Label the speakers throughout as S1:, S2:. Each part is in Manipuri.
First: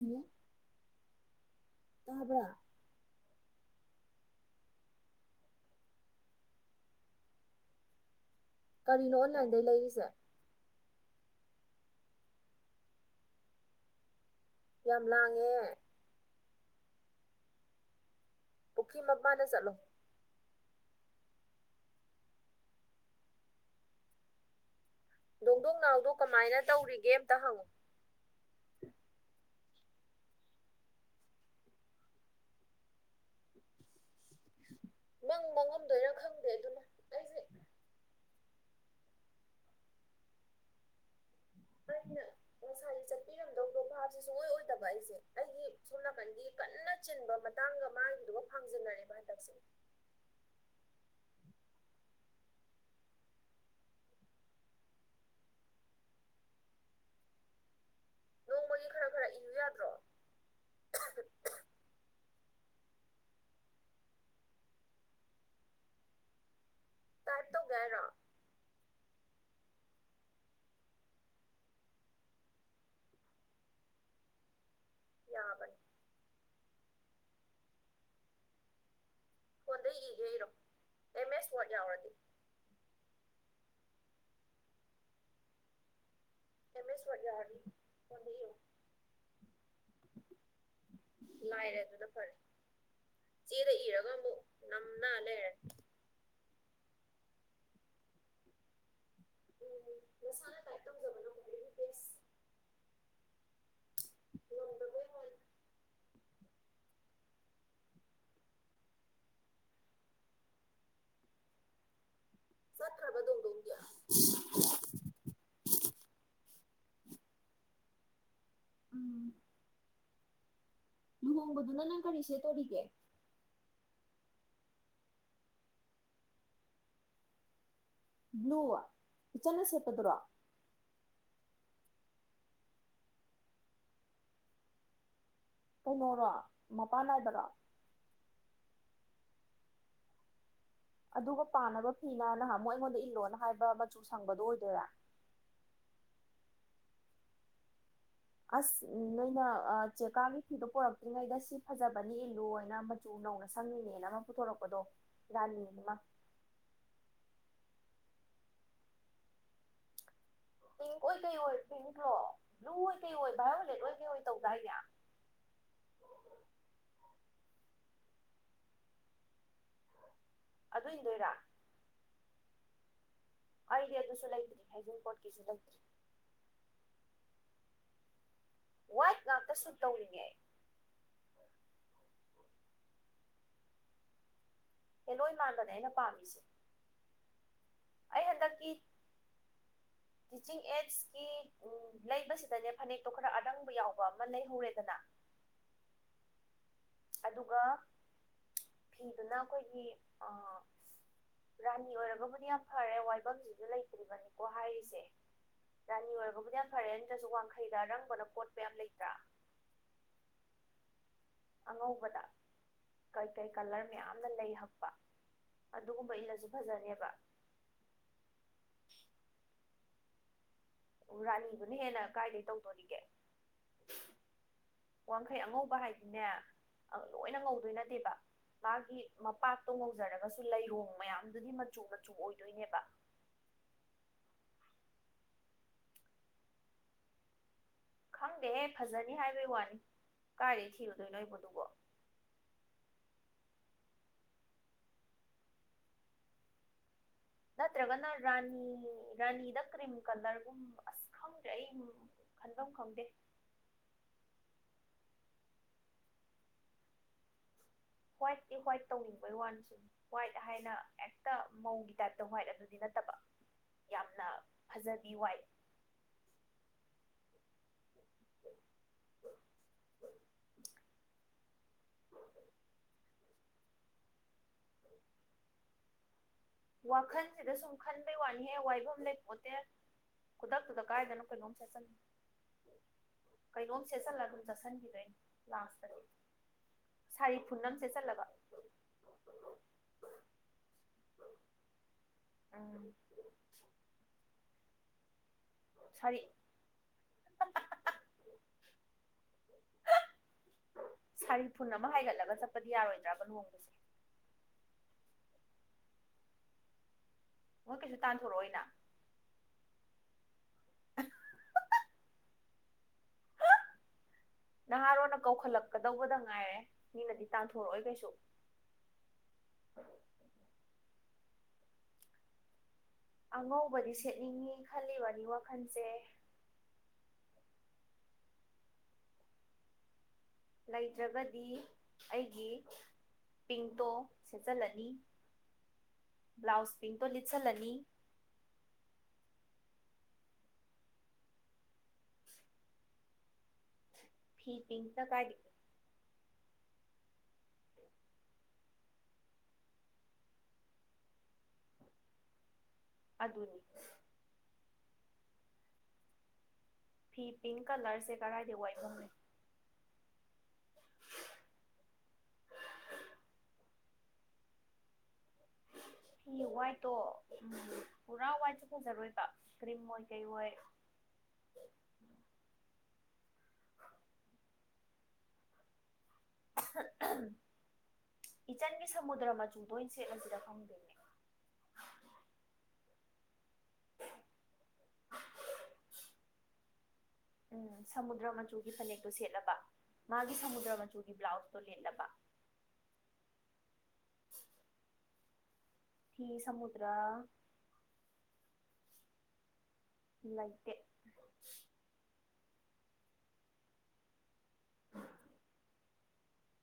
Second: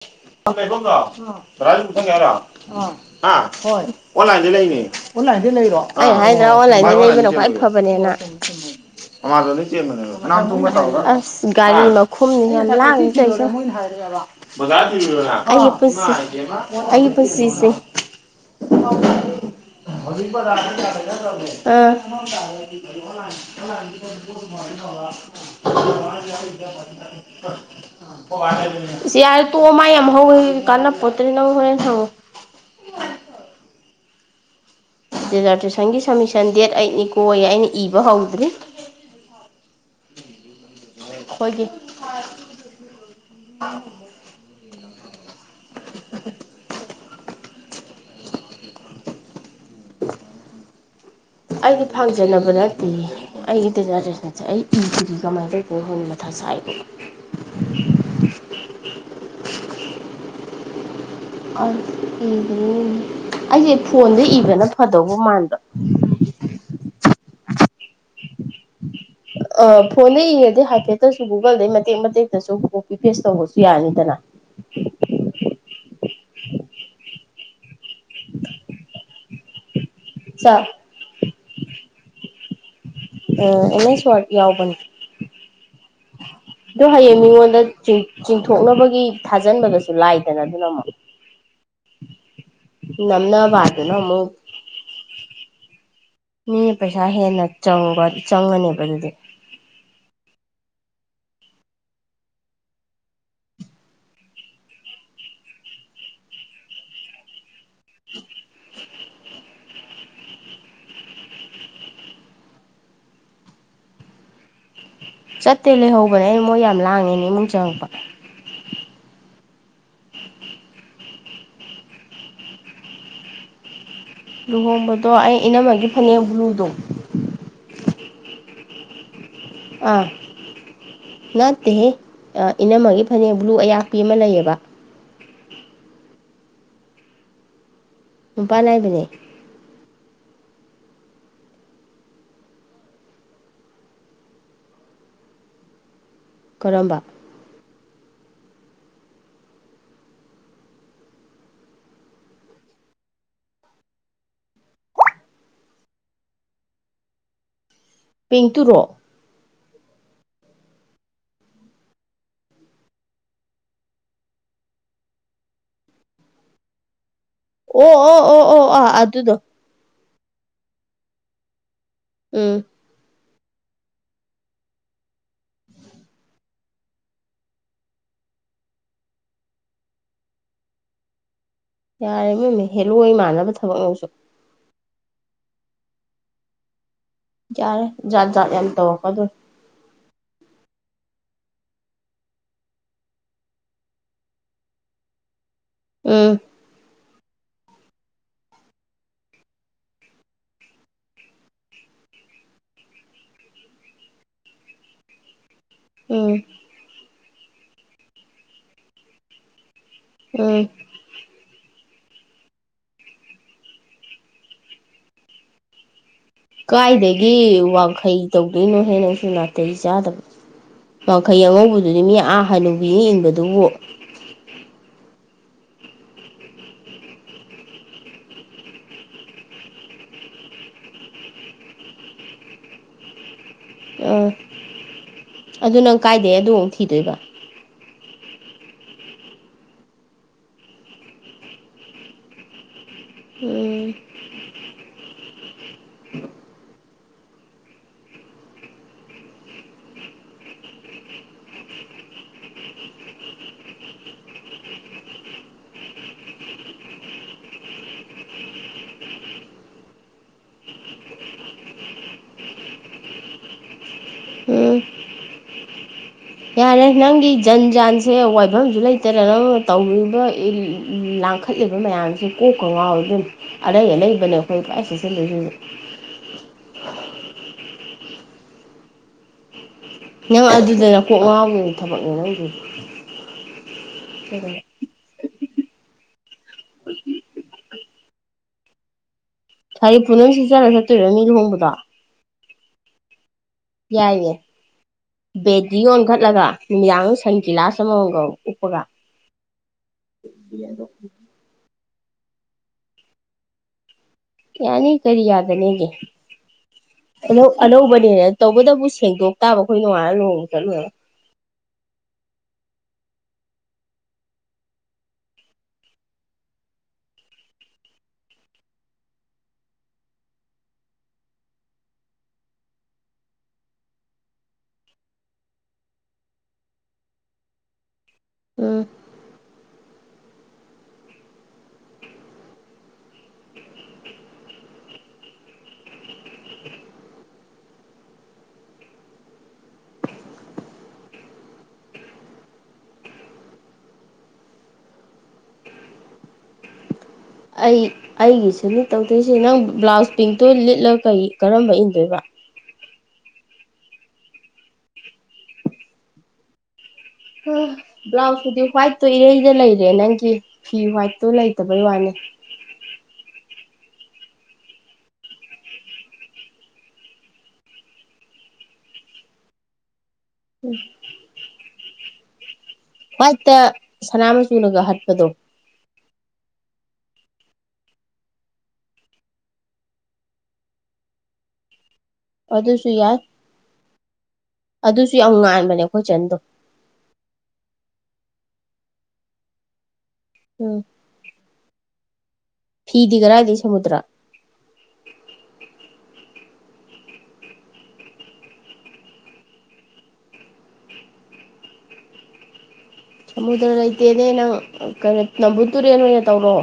S1: ꯎꯝ
S2: ꯕꯣ ꯔꯥꯖꯨꯠꯇ ꯌꯥꯔ
S1: ꯇꯥꯕ꯭ꯔꯥ
S2: [unintelligible] ꯍꯣꯏ ꯑꯣꯟꯂꯥꯏꯟꯗꯩ ꯂꯩꯔꯤꯅꯦ ꯑꯣꯟꯂꯥꯏꯟꯗꯩ ꯂꯩꯔꯤꯔꯣ ꯑꯩꯅ ꯍꯥꯏꯗꯔꯥ ꯑꯣꯟꯂꯥꯏꯟꯗꯩ ꯂꯩꯕꯅ ꯈ꯭ꯋꯥꯏ ꯐꯕꯅꯦꯅ
S1: ꯀꯔꯤꯅꯣ
S2: ꯑꯦꯃꯥꯖꯣꯟ
S1: ꯑꯣꯟꯂꯥꯏꯟꯗꯩ
S2: ꯗꯩꯩ
S1: ꯂꯩꯔꯤꯁꯦ
S2: ꯆꯦꯟꯕꯅꯦꯕ ꯑꯁ ꯒꯥꯔꯤ ꯃꯈꯨꯝꯅꯤꯅ ꯂꯥꯡꯉꯤꯖꯦ ꯇꯧꯔꯤꯖꯦ ꯌꯦꯡꯉꯣ
S1: ꯌꯥꯝ ꯂꯥꯡꯉꯦ
S2: ꯑꯩꯒꯤ ꯄꯨꯟꯁꯤ ꯑꯩꯒꯤ ꯄꯨꯟꯁꯤꯁꯦ
S1: ꯄꯨꯈꯤ ꯃꯄꯥꯟꯗ ꯆꯠꯂꯣ
S2: ꯑꯥ ꯈ ꯃ [inaudible]
S1: ꯗꯣꯡꯗꯣꯡ ꯅꯥꯎꯗꯣ ꯀꯃꯥꯏꯅ ꯇꯧꯔꯤꯒꯦ ꯑꯝꯇ ꯍꯪꯉꯨ
S2: ꯁꯤ ꯌꯥꯔꯦ ꯇꯣꯛꯑꯣ ꯃꯥ ꯌꯥꯝ ꯍꯧꯋꯦ ꯀꯥꯟꯅ ꯄꯣꯠꯇꯦ ꯅꯪ ꯍꯣꯔꯦꯟ ꯍꯪꯉꯣ
S1: [inaudible]
S2: ꯗꯤꯖꯥꯔꯕꯦꯁꯟꯒꯤ
S1: ꯃꯥꯡꯉꯝꯗꯣꯏꯔꯥ ꯈꯪꯗꯦ
S2: ꯁꯝꯃꯤꯁꯟ ꯗꯦꯠ
S1: ꯑꯗꯨꯅ
S2: ꯑꯦꯠꯅꯤ
S1: ꯑꯩꯁꯦ
S2: ꯀꯣꯌꯦ ꯑꯩꯅ ꯑꯩꯅ ꯏꯕ ꯍꯧꯗ꯭ꯔꯤ ꯑꯩꯈꯣꯏꯗꯤ
S1: ꯑꯩꯅ ꯉꯁꯥꯏ ꯆꯠꯄꯤꯔꯝꯗꯧꯗꯣ ꯚꯥꯕꯁꯦ ꯁꯨꯡꯑꯣꯏ ꯑꯣꯏꯗꯕ ꯑꯩꯁꯦ ꯑꯩꯒꯤ ꯁꯣꯝ ꯅꯥꯀꯟꯒꯤ ꯀꯟꯅ ꯆꯤꯟꯕ ꯃꯇꯥꯡꯒ ꯃꯥꯒꯤꯗꯨꯒ ꯐꯥꯡꯖꯤꯟꯅꯔꯦꯕ ꯍꯟꯗꯛꯁꯦ [inaudible]
S2: ꯑꯩꯗꯤ ꯐꯥꯡꯖꯟꯅꯕ ꯅꯠꯇꯤꯌꯦ ꯑꯩꯗꯤ ꯗꯤꯖꯥꯔꯇꯔꯁꯥꯟ ꯑꯩ ꯢꯗꯤꯌꯦ ꯀꯃꯥꯏ ꯇꯧꯗꯣꯏꯅꯣ ꯈꯪꯗꯦ ꯃꯊꯥ ꯁꯥꯏꯕꯣ
S1: ꯅꯣꯡꯃꯒꯤ ꯈꯔ ꯈꯔ ꯏꯌꯨ ꯌꯥꯗ꯭ꯔꯣ
S2: ꯑꯩꯁꯦ ꯐꯣꯟꯗ ꯏꯕꯅ ꯐꯗꯧꯕ ꯃꯥꯟꯕ
S1: ꯇꯥꯏꯞ ꯇꯧꯒꯦ ꯍꯥꯏꯔꯣ
S2: ꯑ ꯐꯣꯟꯗ ꯌꯦꯡꯉꯗꯤ ꯍꯥꯏꯐꯦꯠꯇꯁꯨ ꯒꯨꯒꯜꯗꯩ ꯃꯇꯦꯛ ꯃꯇꯦꯛꯇꯁꯨ ꯀꯣꯄꯤ ꯐꯦꯁ ꯇꯧꯕꯁꯨ ꯌꯥꯅꯤꯗꯅ
S1: ꯌꯥꯕꯅꯤ ꯐꯣꯟꯗꯩ ꯏꯒꯦ ꯏꯔꯣ
S2: ꯆꯥ
S1: ꯑꯦꯝ ꯑꯦꯁ ꯋꯥꯔꯗ ꯌꯥꯎꯔꯗꯤ
S2: ꯑ ꯑꯦꯝ ꯑꯦꯁ ꯋꯥꯔꯗ ꯌꯥꯎꯕꯅꯤ ꯑꯗꯣ
S1: ꯑꯦꯝ ꯑꯦꯁ
S2: ꯍꯌꯦꯡ
S1: ꯋꯥꯔꯗ ꯌꯥꯎꯔꯗꯤ
S2: ꯃꯤꯉꯣꯟꯗ ꯆꯤꯡ
S1: ꯐꯣꯟꯗ ꯏꯔꯣ
S2: ꯆꯤꯡꯊꯣꯛꯅꯕꯒꯤ ꯊꯥꯖꯤꯟꯕꯗꯁꯨ ꯂꯥꯏꯗꯅ ꯑꯗꯨꯅ ꯑꯃꯨꯛ
S1: ꯂꯥꯏꯔꯦ ꯑꯗꯨꯅ ꯐꯔꯦ ꯆꯦꯗ ꯏꯔꯒ ꯑꯃꯨꯛ ꯅꯝꯅ ꯂꯩꯔꯗꯤ
S2: ꯃꯤꯅ ꯄꯩꯁꯥ ꯍꯦꯟꯅ ꯆꯪꯕ ꯆꯪꯉꯅꯦꯕ ꯑꯗꯨꯗꯤ
S1: ꯎꯝ ꯃꯁꯥꯅ ꯇꯥꯏꯞ ꯇꯧꯖꯕꯅꯤ ꯉꯥꯝꯗꯕꯒꯤ ꯋꯥꯅꯤ ꯆꯠꯈ꯭ꯔꯕ ꯗꯣꯡꯗꯣꯡꯗꯤ
S2: ꯆꯠꯇꯦ ꯂꯩꯍꯧꯕꯅꯦ ꯑꯩ ꯃꯣꯏ ꯌꯥꯝ ꯂꯥꯡꯉꯦꯅ ꯏꯃꯨꯡ ꯆꯪꯉꯛꯄ
S1: ꯎꯝ ꯂꯨꯍꯣꯡꯕꯗꯨꯅ ꯅꯪ ꯀꯔꯤ ꯁꯦꯠ ꯇꯧꯔꯤꯒꯦ
S2: ꯂꯨꯍꯣꯡꯕꯗꯣ ꯑꯩ ꯏꯅꯝꯃꯒꯤ ꯐꯅꯦꯛ ꯕ꯭ꯂꯨꯗꯣ
S1: ꯕ꯭ꯂꯨ ꯏꯆꯟꯅ
S2: ꯑꯥ
S1: ꯁꯦꯠꯄꯗꯨꯔꯣ
S2: ꯅꯠꯇꯦꯍꯦ ꯑ ꯏꯅꯝꯃꯒꯤ ꯐꯅꯦꯛ ꯕ꯭ꯂꯨ ꯑꯌꯥꯛꯄꯤ ꯑꯃ ꯂꯩꯌꯦꯕ
S1: ꯀꯩꯅꯣꯔꯣ ꯃꯄꯥꯟ ꯅꯥꯏꯕꯔꯣ
S2: ꯃꯄꯥꯟ ꯅꯥꯏꯕꯅꯦ
S1: ꯑꯗꯨꯒ ꯄꯥꯅꯕ ꯐꯤ ꯃꯅ ꯅꯍꯥꯟꯃꯨꯛ ꯑꯩꯉꯣꯟꯗ ꯏꯜꯂꯣꯅ ꯍꯥꯏꯕ ꯃꯆꯨ ꯁꯪꯕꯗꯣ ꯑꯣꯏꯗꯣꯏꯔꯥ
S2: ꯀꯔꯝꯕ
S1: ꯑꯁ ꯅꯣꯏꯅ ꯑ ꯆꯦꯛꯀꯥꯒꯤ ꯐꯤꯗꯣ ꯄꯨꯔꯛꯇ꯭ꯔꯤꯉꯩꯗ ꯁꯤ ꯐꯖꯕꯅꯤ ꯏꯜꯂꯨꯅ ꯃꯆꯨ ꯅꯧꯅ ꯁꯪꯉꯤꯅꯦꯅ ꯑꯃ ꯄꯨꯊꯣꯔꯛꯄꯗꯣ ꯔꯥꯅꯤ ꯑꯃ
S2: ꯄꯤꯟꯛ ꯇꯨꯔꯣ
S1: ꯄꯤꯡꯛ ꯑꯣꯏ ꯀꯩ ꯑꯣꯏ ꯄꯤꯟꯛꯂꯣ ꯕ꯭ꯂꯨ ꯑꯣꯏ ꯀꯩ ꯑꯣꯏ ꯚꯥꯏꯌꯣꯂꯦꯠ ꯑꯣꯏ ꯀꯩ ꯑꯣꯏ ꯇꯧꯗꯥꯏꯅꯦ
S2: ꯑꯣ ꯑꯣ ꯑꯣ ꯑꯣ ꯑ ꯑꯗꯨꯗꯣ
S1: ꯑꯗꯨ ꯏꯟꯗꯣꯏꯔꯥ
S2: ꯎꯝ
S1: ꯑꯩꯗꯤ ꯑꯗꯨꯁꯨ ꯂꯩꯇ꯭ꯔꯤ ꯍꯩꯖꯤꯡꯄꯣꯠꯀꯤꯁꯨ ꯂꯩꯇ꯭ꯔꯤ ꯋꯥꯏ꯭ꯠ ꯉꯥꯛꯇ ꯁꯨꯠ ꯇꯧꯔꯤꯅꯦ ꯑꯩ
S2: ꯌꯥꯔꯦ ꯏꯕꯦꯝꯃ ꯍꯦꯜꯂꯣꯏ ꯃꯥꯟꯅꯕ ꯊꯕꯛꯅꯤ ꯅꯪꯁꯨ
S1: ꯍꯦꯜꯂꯣꯏ ꯃꯥꯟꯕꯅꯦ ꯑꯩꯅ ꯄꯥꯝꯃꯤꯁꯦ
S2: ꯌꯥꯔꯦ
S1: ꯑꯩ
S2: ꯖꯥꯠ ꯖꯥꯠ ꯌꯥꯝ
S1: ꯍꯟꯗꯛꯀꯤ
S2: ꯇꯧꯔꯛꯀꯗꯧꯔꯤ
S1: ꯇꯤꯆꯤꯡ ꯑꯦꯠꯁꯀꯤ ꯎ ꯂꯩꯕꯁꯤꯗꯅꯦ ꯐꯅꯦꯛꯇꯣ ꯈꯔ ꯑꯔꯪꯕ ꯌꯥꯎꯕ ꯑꯃ ꯂꯩꯍꯧꯔꯦꯗꯅ
S2: ꯎꯝ
S1: ꯑꯗꯨꯒ ꯐꯤꯗꯨꯅ ꯑꯩꯈꯣꯏꯒꯤ ꯑ ꯔꯥꯅꯤ ꯑꯣꯏꯔꯒꯕꯨꯗꯤ ꯌꯥꯝ ꯐꯔꯦ ꯋꯥꯏꯐꯝꯁꯤꯁꯨ ꯂꯩꯇ꯭ꯔꯤꯕꯅꯤꯀꯣ ꯍꯥꯏꯔꯤꯁꯦ ꯔꯥꯅꯤ
S2: ꯎꯝ
S1: ꯑꯣꯏꯔꯒꯕꯨꯗꯤ ꯌꯥꯝ ꯐꯔꯦ ꯅꯠꯇ꯭ꯔꯁꯨ ꯋꯥꯡꯈꯩꯗ ꯑꯔꯪꯕꯅ ꯀꯣꯠꯄ ꯌꯥꯝ ꯂꯩꯇ꯭ꯔꯥ
S2: ꯎꯝ
S1: ꯑꯉꯧꯕꯗ ꯀꯩꯀꯩ ꯀꯂꯔ ꯃꯌꯥꯝꯅ ꯂꯩ ꯍꯛꯄ ꯑꯗꯨꯒꯨꯝꯕ ꯏꯜꯂꯁꯨ ꯐꯖꯅꯦꯕ
S2: ꯀꯥꯏꯗꯒꯤ ꯋꯥꯡꯈꯩ ꯇꯧꯗꯣꯏꯅꯣꯍꯦ ꯅꯪꯁꯨ ꯅꯥꯇꯩ ꯆꯥꯗꯕ ꯋꯥꯡꯈꯩ
S1: ꯔꯥꯅꯤꯗꯨꯅ
S2: ꯑꯉꯧꯕꯗꯨꯗꯤ
S1: ꯍꯦꯟꯅ
S2: ꯃꯤ
S1: ꯀꯥꯏꯗꯩ
S2: ꯑꯥ
S1: ꯇꯧꯗꯣꯔꯤꯒꯦ
S2: ꯍꯟꯅꯨꯕꯤꯅ ꯏꯟꯕꯗꯨꯕꯨ
S1: ꯋꯥꯡꯈꯩ ꯑꯉꯧꯕ ꯍꯥꯏꯗꯤꯅꯦ ꯑ ꯂꯣꯏꯅ ꯉꯧꯗꯣꯏ ꯅꯠꯇꯦꯕ ꯃꯥꯒꯤ ꯃꯄꯥꯛꯇꯣ ꯉꯧꯖꯔꯒꯁꯨ ꯂꯩꯔꯣꯡ ꯃꯌꯥꯝꯗꯨꯗꯤ ꯃꯆꯨ ꯃꯆꯨ ꯑꯣꯏꯗꯣꯏꯅꯦꯕ
S2: ꯑꯥ ꯑꯗꯨ ꯅꯪ ꯀꯥꯏꯗꯩ ꯑꯗꯨꯃꯨꯛ ꯊꯤꯗꯣꯏꯕ
S1: ꯈꯪꯗꯦꯍꯦ ꯐꯖꯅꯤ ꯍꯥꯏꯕꯩ ꯋꯥꯅꯤ ꯀꯥꯏꯗ ꯊꯤꯔꯨꯗꯣꯏꯅꯣ ꯑꯩꯕꯣ ꯑꯗꯨꯕꯣ
S2: ꯎꯝ [unintelligible]
S1: ꯅꯠꯇ꯭ꯔꯒꯅ ꯔꯥꯅꯤ ꯔꯥꯅꯤꯗ ꯀ꯭ꯔꯤꯝ ꯀꯂꯔꯒꯨꯝ ꯑꯁ ꯈꯪꯗ꯭ꯔꯦ ꯑꯩ ꯈꯟꯕꯝ ꯈꯪꯗꯦ ꯋꯥ꯭ꯏꯠꯇꯤ ꯋꯥ꯭ꯏꯠ ꯇꯧꯅꯤꯡꯕꯩ ꯋꯥꯅꯤꯁꯦ ꯋꯥꯋꯥꯏꯠ ꯍꯥꯏꯅ ꯍꯦꯛꯇ ꯃꯧꯒꯤ ꯇꯥꯏꯞꯇ ꯍ꯭ꯋꯥꯏꯠ ꯑꯗꯨꯗꯤ ꯅꯠꯇꯕ ꯌꯥꯝꯅ
S2: ꯎꯝ
S1: ꯐꯖꯕꯤ ꯋꯥꯏꯠ
S2: ꯌꯥꯔꯦ ꯅꯪꯒꯤ ꯖꯟ ꯖꯥꯟ ꯁꯦ ꯋꯥꯏꯐꯝꯁꯨ ꯂꯩꯇꯗꯅ ꯇꯧꯔꯤꯕ ꯂꯥꯡꯈꯠꯂꯤꯕ ꯃꯌꯥꯝꯁꯦ ꯀꯣꯛꯀ ꯉꯥꯎꯋꯤ ꯏꯕꯦꯝꯃꯥ ꯑꯔꯩ ꯑꯥꯂꯩꯕꯅꯦ ꯑꯩꯈꯣꯏ [unintelligible] ꯁꯦꯠꯁꯤꯟꯗꯣꯏꯁꯤ
S1: ꯋꯥꯈꯟꯁꯤꯗ ꯁꯨꯝ ꯈꯟꯕꯩ ꯋꯥꯅꯤꯍꯦ ꯋꯥꯏꯐꯝ ꯂꯩ ꯄꯣꯠꯇꯦ
S2: ꯅꯪ
S1: ꯈꯨꯗꯛꯇꯨꯗ
S2: ꯑꯗꯨꯗꯅ ꯀꯣꯛ
S1: ꯀꯥꯏꯗꯅꯣ ꯀꯩꯅꯣꯝ
S2: ꯉꯥꯎꯕꯒꯤ
S1: ꯁꯦꯠꯆꯅꯤ
S2: ꯊꯕꯛꯅꯦ ꯅꯪꯗꯨꯗꯤ
S1: ꯀꯩꯅꯣꯝ ꯁꯦꯠꯆꯜꯂꯒ ꯑꯗꯨꯝ ꯆꯠꯁꯤꯟꯕꯤꯗꯣꯏꯅꯦ ꯂꯥꯁꯇ ꯑꯩ ꯁꯥꯔꯤ ꯐꯨꯟ ꯑꯃ ꯁꯦꯠꯁꯤꯟꯂꯒ
S2: ꯍꯥꯏꯗꯤ ꯄꯨꯅꯪ ꯁꯤꯠꯆꯔꯒ ꯆꯠꯇꯣꯏꯔꯥ ꯃꯤ ꯂꯨꯍꯣꯡꯕꯗꯣ
S1: ꯑꯝ
S2: ꯌꯥꯏꯌꯦ ꯕꯦꯗꯤ
S1: ꯁꯥꯔꯤ
S2: ꯑꯣꯟꯈꯠꯂꯒ ꯅꯨꯃꯤꯗꯥꯡ ꯁꯟ ꯒꯤꯂꯥꯁ ꯑꯃꯃꯝꯒ ꯎꯞꯄꯒ ꯗꯣ [unintelligible]
S1: ꯁꯥꯔꯤ ꯐꯨꯟ ꯑꯃ ꯍꯥꯏꯒꯠꯂꯒ ꯆꯠꯄꯗꯤ ꯌꯥꯔꯣꯏꯗ꯭ꯔꯕ ꯂꯨꯍꯣꯡꯕꯁꯦ
S2: ꯌꯥꯅꯤ ꯀꯔꯤ ꯌꯥꯗꯅꯦꯒ ꯑꯧ
S1: ꯃꯣꯏ ꯀꯩꯁꯨ
S2: ꯑꯅꯧꯕꯅꯦꯅ
S1: ꯇꯥꯟꯊꯣꯔꯛꯑꯣꯏꯅ
S2: ꯇꯧꯕꯇꯕꯨ ꯁꯦꯡꯗꯣꯛ ꯇꯥꯕ ꯑꯩꯈꯣꯏ ꯅꯣꯡꯉꯥꯜꯂ ꯂꯨꯍꯣꯡꯕ ꯆꯠꯂꯨꯔꯒ
S1: ꯅꯍꯥꯔꯣꯟꯅ ꯀꯧꯈꯠꯂꯛꯀꯗꯧꯕꯗꯡ ꯉꯥꯏꯔꯦ ꯃꯤꯅꯗꯤ ꯇꯥꯟꯊꯣꯔꯛꯑꯣꯏ ꯀꯩꯁꯨ ꯑꯉꯧꯕꯗꯤ ꯁꯦꯠꯅꯤꯡꯉꯤ ꯈꯜꯂꯤꯕꯅꯤ ꯋꯥꯈꯟꯁꯦ
S2: ꯎꯝ
S1: ꯂꯩꯇ꯭ꯔꯒꯗꯤ ꯑꯩꯒꯤ ꯄꯤꯡꯛꯇꯣ ꯁꯦꯠꯆꯜꯂꯅꯤ ꯕ꯭ꯂꯥꯎꯁ ꯄꯤꯡꯛꯇꯣ ꯂꯤꯠꯁꯜꯂꯅꯤ ꯐꯤ ꯄꯤꯡꯛꯅ ꯀꯥꯏꯗꯒꯤ
S2: ꯑꯩ ꯑꯩꯒꯤꯁꯨꯅꯤ ꯇꯧꯗꯣꯏꯁꯦ ꯅꯪ ꯕ꯭ꯂꯥꯎꯁ ꯄꯤꯡꯛꯇꯨ ꯂꯤꯠꯂ ꯀꯔꯤ ꯀꯔꯝꯕ ꯏꯟꯗꯣꯏꯕ
S1: ꯑꯗꯨꯅꯤ ꯐꯤ ꯄꯤꯡ ꯀꯂꯔꯁꯦ ꯀꯗꯥꯏꯗ
S2: ꯕ꯭ꯂꯥꯎꯁꯇꯄꯨꯗꯤ ꯍ꯭ꯋꯥꯏꯠꯇꯣ
S1: ꯋꯥꯏꯐꯝꯅꯣ
S2: ꯏꯔꯩꯗ ꯂꯩꯔꯦ ꯅꯪꯒꯤ ꯐꯤ ꯍ꯭ꯋꯥꯏꯠꯇꯣ ꯂꯩꯇꯕꯩ ꯋꯥꯅꯤ
S1: ꯋꯥꯏꯠꯇꯣ ꯎꯝ ꯄꯨꯔꯥ ꯋꯥꯏꯠꯁꯨ ꯐꯖꯔꯣꯏꯕ ꯀ꯭ꯔꯤꯝ ꯑꯣꯏ ꯀꯩꯑꯣꯏ
S2: ꯎꯝ ꯍ꯭ꯋꯥꯏꯠꯇ ꯁꯅꯥ ꯃꯆꯨꯨꯅꯒ ꯍꯠꯄꯗꯣ
S1: ꯏꯆꯟꯒꯤ ꯁꯃꯨꯗ꯭ꯔ ꯃꯆꯨꯗꯣ ꯑꯣꯏꯅ ꯁꯦꯠꯂꯁꯤꯔꯥ ꯈꯡꯗꯦꯅꯦ
S2: ꯑꯗꯨꯁꯨ ꯌꯥꯏ ꯑꯗꯨꯁꯨ ꯌꯥꯝ ꯉꯥꯟꯕꯅꯦ ꯑꯩꯈꯣꯏ ꯆꯟꯗꯣ
S1: ꯎꯝ ꯁꯃꯨꯗ꯭ꯔ ꯃꯆꯨꯒꯤ ꯐꯅꯦꯛꯇꯣ ꯁꯦꯠꯂꯕ ꯃꯥꯒꯤ ꯁꯃꯨꯗ꯭ꯔ
S2: ꯎꯝ
S1: ꯃꯆꯨꯒꯤ ꯕ꯭ꯂꯥꯎꯁꯇꯣ ꯂꯤꯠꯂꯕ
S2: ꯐꯤꯗꯤ ꯀꯔꯥꯏꯗꯩ ꯁꯃꯨꯗ꯭ꯔꯥ
S1: ꯐꯤ ꯁꯃꯨꯗ꯭ꯔ ꯂꯩꯥꯇꯦ
S2: ꯁꯃꯨꯗ꯭ꯔ ꯂꯩꯇꯦꯅꯦ ꯅꯪ ꯀꯩꯅꯣ ꯅꯝꯕꯨꯜ ꯇꯨꯔꯦꯟ ꯑꯣꯏꯅ ꯇꯧꯔꯣ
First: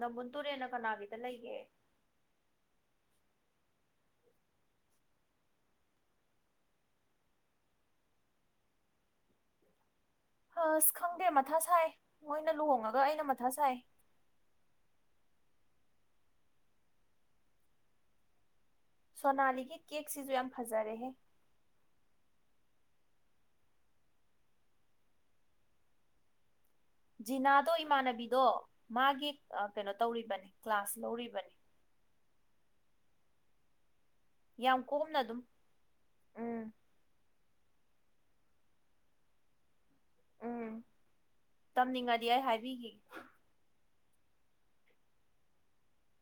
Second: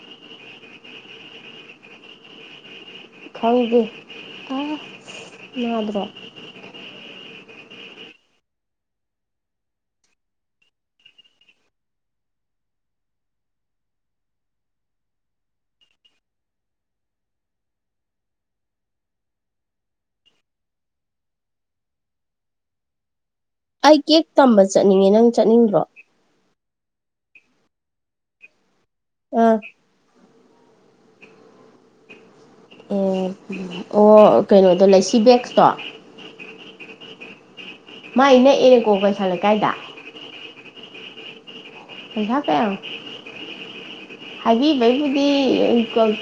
S1: ꯅꯝꯕꯨꯟ ꯇꯨꯔꯦꯟꯅ ꯀꯅꯥꯒꯤꯗ ꯂꯩꯒꯦ
S2: ꯈꯡꯗꯦ ꯑꯥ ꯅꯥꯗꯔꯣ
S1: ꯑꯁ ꯈꯪꯗꯦ ꯃꯊꯥ ꯁꯥꯏ ꯃꯣꯏꯅ ꯂꯨꯍꯣꯡꯉꯒ ꯑꯩꯅ ꯃꯊꯥ ꯁꯥꯏ ꯁꯣꯅꯥꯂꯤꯒꯤ ꯀꯦꯛꯁꯤꯁꯨ ꯌꯥꯝ ꯐꯖꯔꯦꯍꯦ
S2: ꯑꯩ ꯀꯦꯛ ꯇꯝꯕ ꯆꯠꯅꯤꯡꯉꯦ ꯅꯪ ꯆꯠꯅꯤꯡꯗꯔꯣ
S1: ꯖꯤꯅꯥꯗꯣ ꯏꯃꯥꯟꯅꯕꯤꯗꯣ ꯃꯥꯒꯤ ꯑꯥ ꯀꯩꯅꯣ ꯇꯧꯔꯤꯕꯅꯦ ꯀ꯭ꯂꯥꯁ ꯂꯧꯔꯤꯕꯅꯦ
S2: ꯎꯝ ꯑꯣ
S1: ꯌꯥꯝ
S2: ꯀꯩꯅꯣꯗꯣ ꯂꯩꯁꯤ
S1: ꯀꯣꯝꯅ ꯑꯗꯨꯝ
S2: ꯕꯦꯛꯁꯇꯣ
S1: ꯎꯝ
S2: ꯃꯥꯏ ꯅꯛ ꯑꯦꯀꯣ ꯀꯩꯁꯥꯝ ꯂꯩꯀꯥꯏꯗ
S1: ꯎꯝ ꯇꯝꯅꯤꯡꯉꯗꯤ ꯑꯩ
S2: ꯄꯩꯁꯥ ꯀꯩꯌꯥꯝ
S1: ꯍꯥꯏꯕꯤꯈꯤ [inaudible]
S2: ꯍꯥꯏꯕꯤꯕꯩꯕꯨꯗꯤ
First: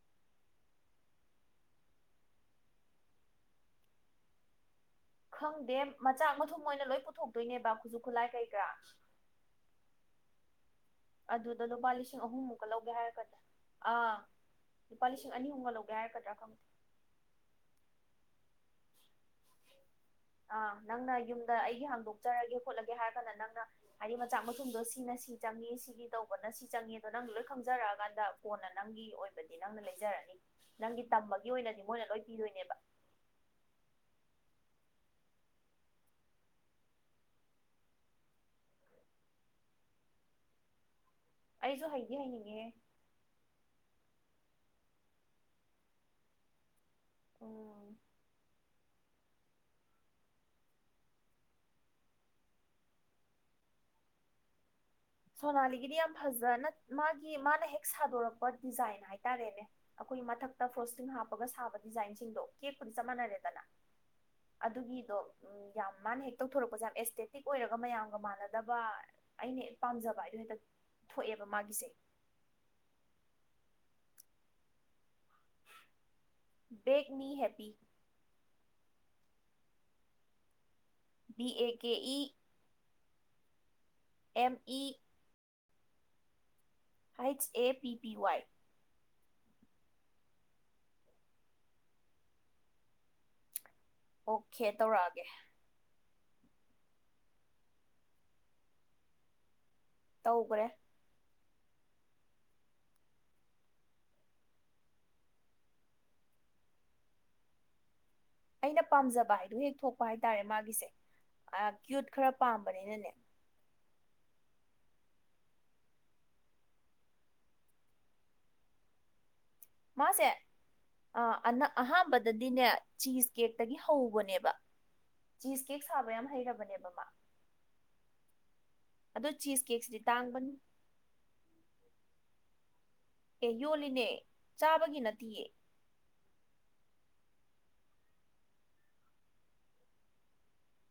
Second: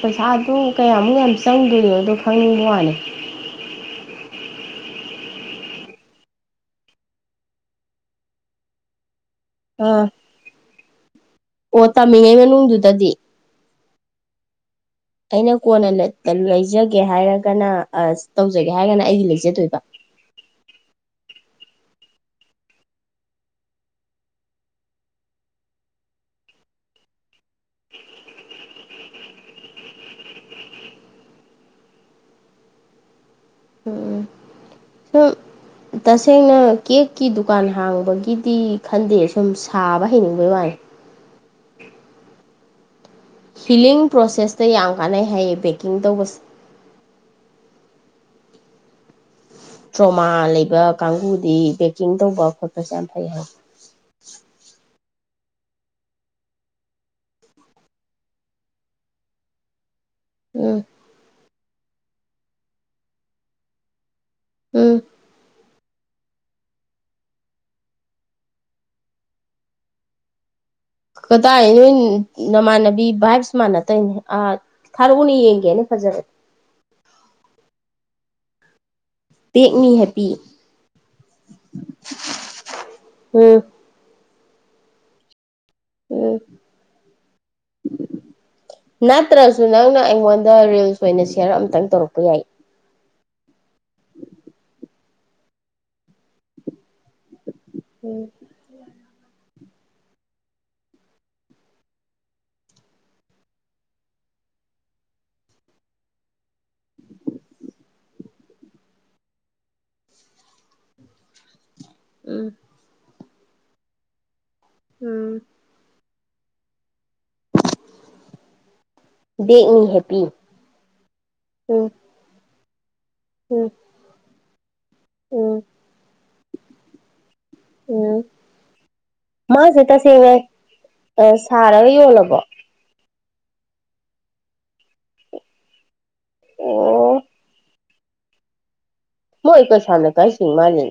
S2: ꯄꯩꯁꯥꯗꯨ ꯀꯌꯥꯃꯨꯛ ꯌꯥꯝ ꯆꯪꯗꯣꯏꯅꯣꯗꯣ ꯈꯪꯅꯤꯡꯕ ꯋꯥꯅꯦ
S1: ꯈꯪꯗꯦ ꯃꯆꯥꯛ ꯃꯊꯨꯝ ꯃꯣꯏꯅ ꯂꯣꯏ ꯄꯨꯊꯣꯛꯇꯣꯏꯅꯦꯕ ꯈꯨꯠꯁꯨ ꯈꯨꯠꯂꯥꯏ ꯀꯩ ꯀꯔꯥ
S2: ꯎꯝ
S1: ꯑꯗꯨꯗ ꯂꯨꯄꯥ ꯂꯤꯁꯤꯡ ꯑꯍꯨꯝꯃꯨꯛꯀ ꯂꯧꯒꯦ
S2: ꯃꯅꯨꯡꯗꯨꯗꯗꯤ
S1: ꯍꯥꯏꯔꯛꯀꯗ꯭ꯔ ꯑꯥ ꯂꯨꯄꯥ ꯂꯤꯁꯤꯡ ꯑꯅꯤ
S2: ꯑꯩꯅ
S1: ꯑꯍꯨꯝꯒ
S2: ꯀꯣꯟꯅ
S1: ꯂꯧꯒꯦ ꯍꯥꯏꯔꯛꯀꯗ꯭ꯔꯥ ꯈꯪꯗꯦ
S2: ꯂꯩꯖꯒꯦ ꯍꯥꯏꯔꯒꯅ ꯑꯁ ꯇꯧꯖꯒꯦ ꯍꯥꯏꯔꯒꯅ ꯑꯩꯒꯤ ꯂꯩꯖꯗꯣꯏꯕ
S1: ꯑꯥ ꯅꯪꯅ ꯌꯨꯝꯗ ꯑꯩꯒꯤ ꯍꯥꯡꯗꯣꯛꯆꯔꯒꯦ ꯈꯣꯠꯂꯒꯦ ꯍꯥꯏꯔꯒꯅ ꯅꯪꯅ ꯍꯥꯏꯗꯤ ꯃꯆꯥꯛ ꯃꯊꯨꯝꯗꯣ ꯁꯤꯅ ꯁꯤ ꯆꯪꯉꯤ ꯁꯤꯒꯤ ꯇꯧꯕꯅ ꯁꯤ ꯆꯪꯉꯤꯗꯣ ꯅꯪ ꯂꯣꯏ ꯈꯪꯖꯔꯛꯑꯀꯥꯟꯗ ꯀꯣꯟꯅ ꯅꯪꯒꯤ ꯑꯣꯏꯕꯗꯤ ꯅꯪꯅ ꯂꯩꯖꯔꯅꯤ ꯅꯪꯒꯤ ꯇꯝꯕꯒꯤ ꯑꯣꯏꯅꯗꯤ ꯃꯣꯏꯅ ꯂꯣꯏ ꯄꯤꯗꯣꯏꯅꯦꯕ
S2: ꯎꯝ ꯎꯝ ꯇꯁꯦꯡꯅ ꯀꯦꯛꯀꯤ ꯗꯨꯀꯥꯟ ꯍꯥꯡꯕꯒꯤꯗꯤ ꯈꯟꯗꯦ ꯁꯨꯝ ꯁꯥꯕ ꯍꯩꯅꯤꯡꯕꯩ ꯋꯥꯅꯤ
S1: ꯑꯩꯁꯨ ꯍꯩꯗꯤ ꯍꯩꯅꯤꯡꯉꯦ
S2: ꯍꯤꯂꯤꯡ ꯄ꯭ꯔꯣꯁꯦꯁꯇ ꯌꯥꯝ ꯀꯥꯟꯅꯩ ꯍꯥꯏꯌꯦ ꯕꯦꯛꯀꯤꯡ ꯇꯧꯕ
S1: ꯑꯣ
S2: ꯇ꯭ꯔꯣꯃꯥ ꯂꯩꯕ ꯀꯥꯡꯕꯨꯗꯤ ꯕꯦꯛꯀꯤꯡ ꯇꯧꯕ ꯈꯣꯠꯄꯁꯨꯦ ꯌꯥꯝ ꯐꯩ ꯍꯥꯏ
S1: ꯁꯣꯅꯥꯂꯤꯒꯤꯗꯤ ꯌꯥꯝ ꯐꯖ ꯃꯥꯒꯤ ꯃꯥꯅ ꯍꯦꯛ ꯁꯥꯗꯣꯔꯛꯄ ꯗꯤꯖꯥꯏꯟ ꯍꯥꯏꯇꯥꯔꯦꯅꯦ ꯑꯩꯈꯣꯏ ꯃꯊꯛꯇ
S2: ꯎꯝ
S1: ꯐ꯭ꯔꯣꯁꯇꯤꯡ ꯍꯥꯞꯄꯒ ꯁꯥꯕ ꯗꯤꯖꯥꯏꯟꯁꯤꯡꯗꯣ ꯀꯦꯛꯄꯗꯤ ꯆꯞ ꯃꯅꯔꯦꯗꯅ
S2: ꯎꯝ
S1: ꯑꯗꯨꯒꯤꯗꯣ ꯎ ꯌꯥꯝ ꯃꯥꯅ ꯍꯦ ꯇꯧꯊꯣꯔꯛꯄꯁꯦ ꯌꯥꯝ ꯑꯦꯁꯇꯦꯇꯤꯛ ꯑꯣꯏꯔꯒ ꯃꯌꯥꯝꯒ ꯃꯥꯟꯅꯗꯕ ꯑꯩꯅ ꯄꯥꯝꯖꯕ ꯍꯥꯏꯗꯨ ꯍꯦꯛꯇ ꯊꯣꯛꯑꯦꯕ
S2: ꯀꯗꯥꯏ
S1: ꯃꯥꯒꯤꯁꯦ
S2: [unintelligible] ꯅꯃꯥꯟꯅꯕꯤ ꯚꯥꯏꯞꯁ ꯃꯥꯟꯅꯗꯣꯏꯅꯦ ꯑꯥ ꯊꯥꯔꯛꯎꯅꯦ ꯌꯦꯡꯒꯦꯅ ꯐꯖꯔꯗꯤ
S1: bake me happy
S2: bake me happy
S1: B A K E
S2: um
S1: M E
S2: um
S1: H A P P Y
S2: ꯅꯠꯇ꯭ꯔꯁꯨ ꯅꯪꯅ ꯑꯩꯉꯣꯟꯗ ꯔꯤꯜꯁ ꯑꯣꯏꯅ ꯁꯤꯌꯥꯔ ꯑꯃꯇꯪ ꯇꯧꯔꯛꯄ ꯌꯥꯏ
S1: ꯑꯣꯀꯦ ꯇꯧꯔꯛꯑꯒꯦ
S2: ꯎꯝ
S1: ꯇꯧꯈ꯭ꯔꯦ ꯑꯩꯅ ꯄꯥꯝꯖꯕ ꯍꯥꯏꯗꯣ ꯍꯦꯛ ꯊꯣꯛꯄ ꯍꯥꯏꯇꯥꯔꯦ ꯃꯥꯒꯤꯁꯦ ꯀ꯭ꯌꯨꯠ ꯈꯔ
S2: ꯎꯝ
S1: ꯄꯥꯝꯕꯅꯤꯅꯅꯦ
S2: ꯎꯝ ꯕꯦꯛꯅꯤ ꯍꯦꯞꯄꯤ
S1: ꯃꯥꯁꯦ
S2: ꯎꯝ
S1: ꯑꯍꯥꯟꯕꯗꯗꯤꯅꯦ ꯆꯤꯁ
S2: ꯎꯝ
S1: ꯀꯦꯛꯇꯒꯤ ꯍꯧꯕꯅꯦꯕ
S2: ꯎꯝ
S1: ꯆꯤꯁ ꯀꯦꯛ ꯁꯥꯕ ꯌꯥꯝ ꯍꯩꯔꯕꯅꯦꯕ ꯃꯥ
S2: ꯎꯝ
S1: ꯑꯗꯣ ꯆꯤꯁ
S2: ꯃꯥꯁꯦ
S1: ꯀꯦꯛꯁꯤꯗꯤ
S2: ꯇꯁꯦꯡꯅ
S1: ꯇꯥꯡꯕꯅꯤ
S2: ꯁꯥꯔꯒ ꯌꯣꯜꯂꯕꯣ
S1: ꯑꯦ ꯌꯣꯜꯂꯤꯅꯦ ꯆꯥꯕꯒꯤ ꯅꯠꯇꯦꯌꯦ
S2: ꯑꯣ ꯃꯣꯏ ꯀꯩꯁꯥꯝ ꯂꯩꯀꯥꯏ ꯆꯤꯡ ꯃꯥꯜꯂꯦ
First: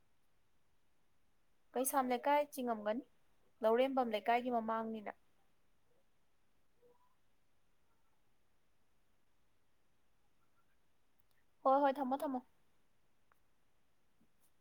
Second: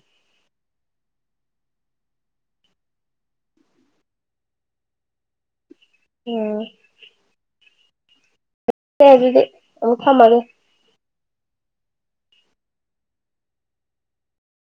S1: ꯀꯩꯁꯥꯝ ꯂꯩꯀꯥꯏ ꯆꯤꯡꯉꯝꯒꯅꯤ ꯂꯧꯔꯦꯝꯕꯝ ꯂꯩꯀꯥꯏꯒꯤ ꯃꯃꯥꯡꯅꯤꯅ
S2: ꯎꯝ [unintelligible] ꯑꯗꯨꯗꯤ ꯑꯃꯨꯛ ꯊꯝꯃꯒꯦ
S1: ꯍꯣꯏ ꯍꯣꯏ ꯊꯝꯃꯣ ꯊꯝꯃꯣ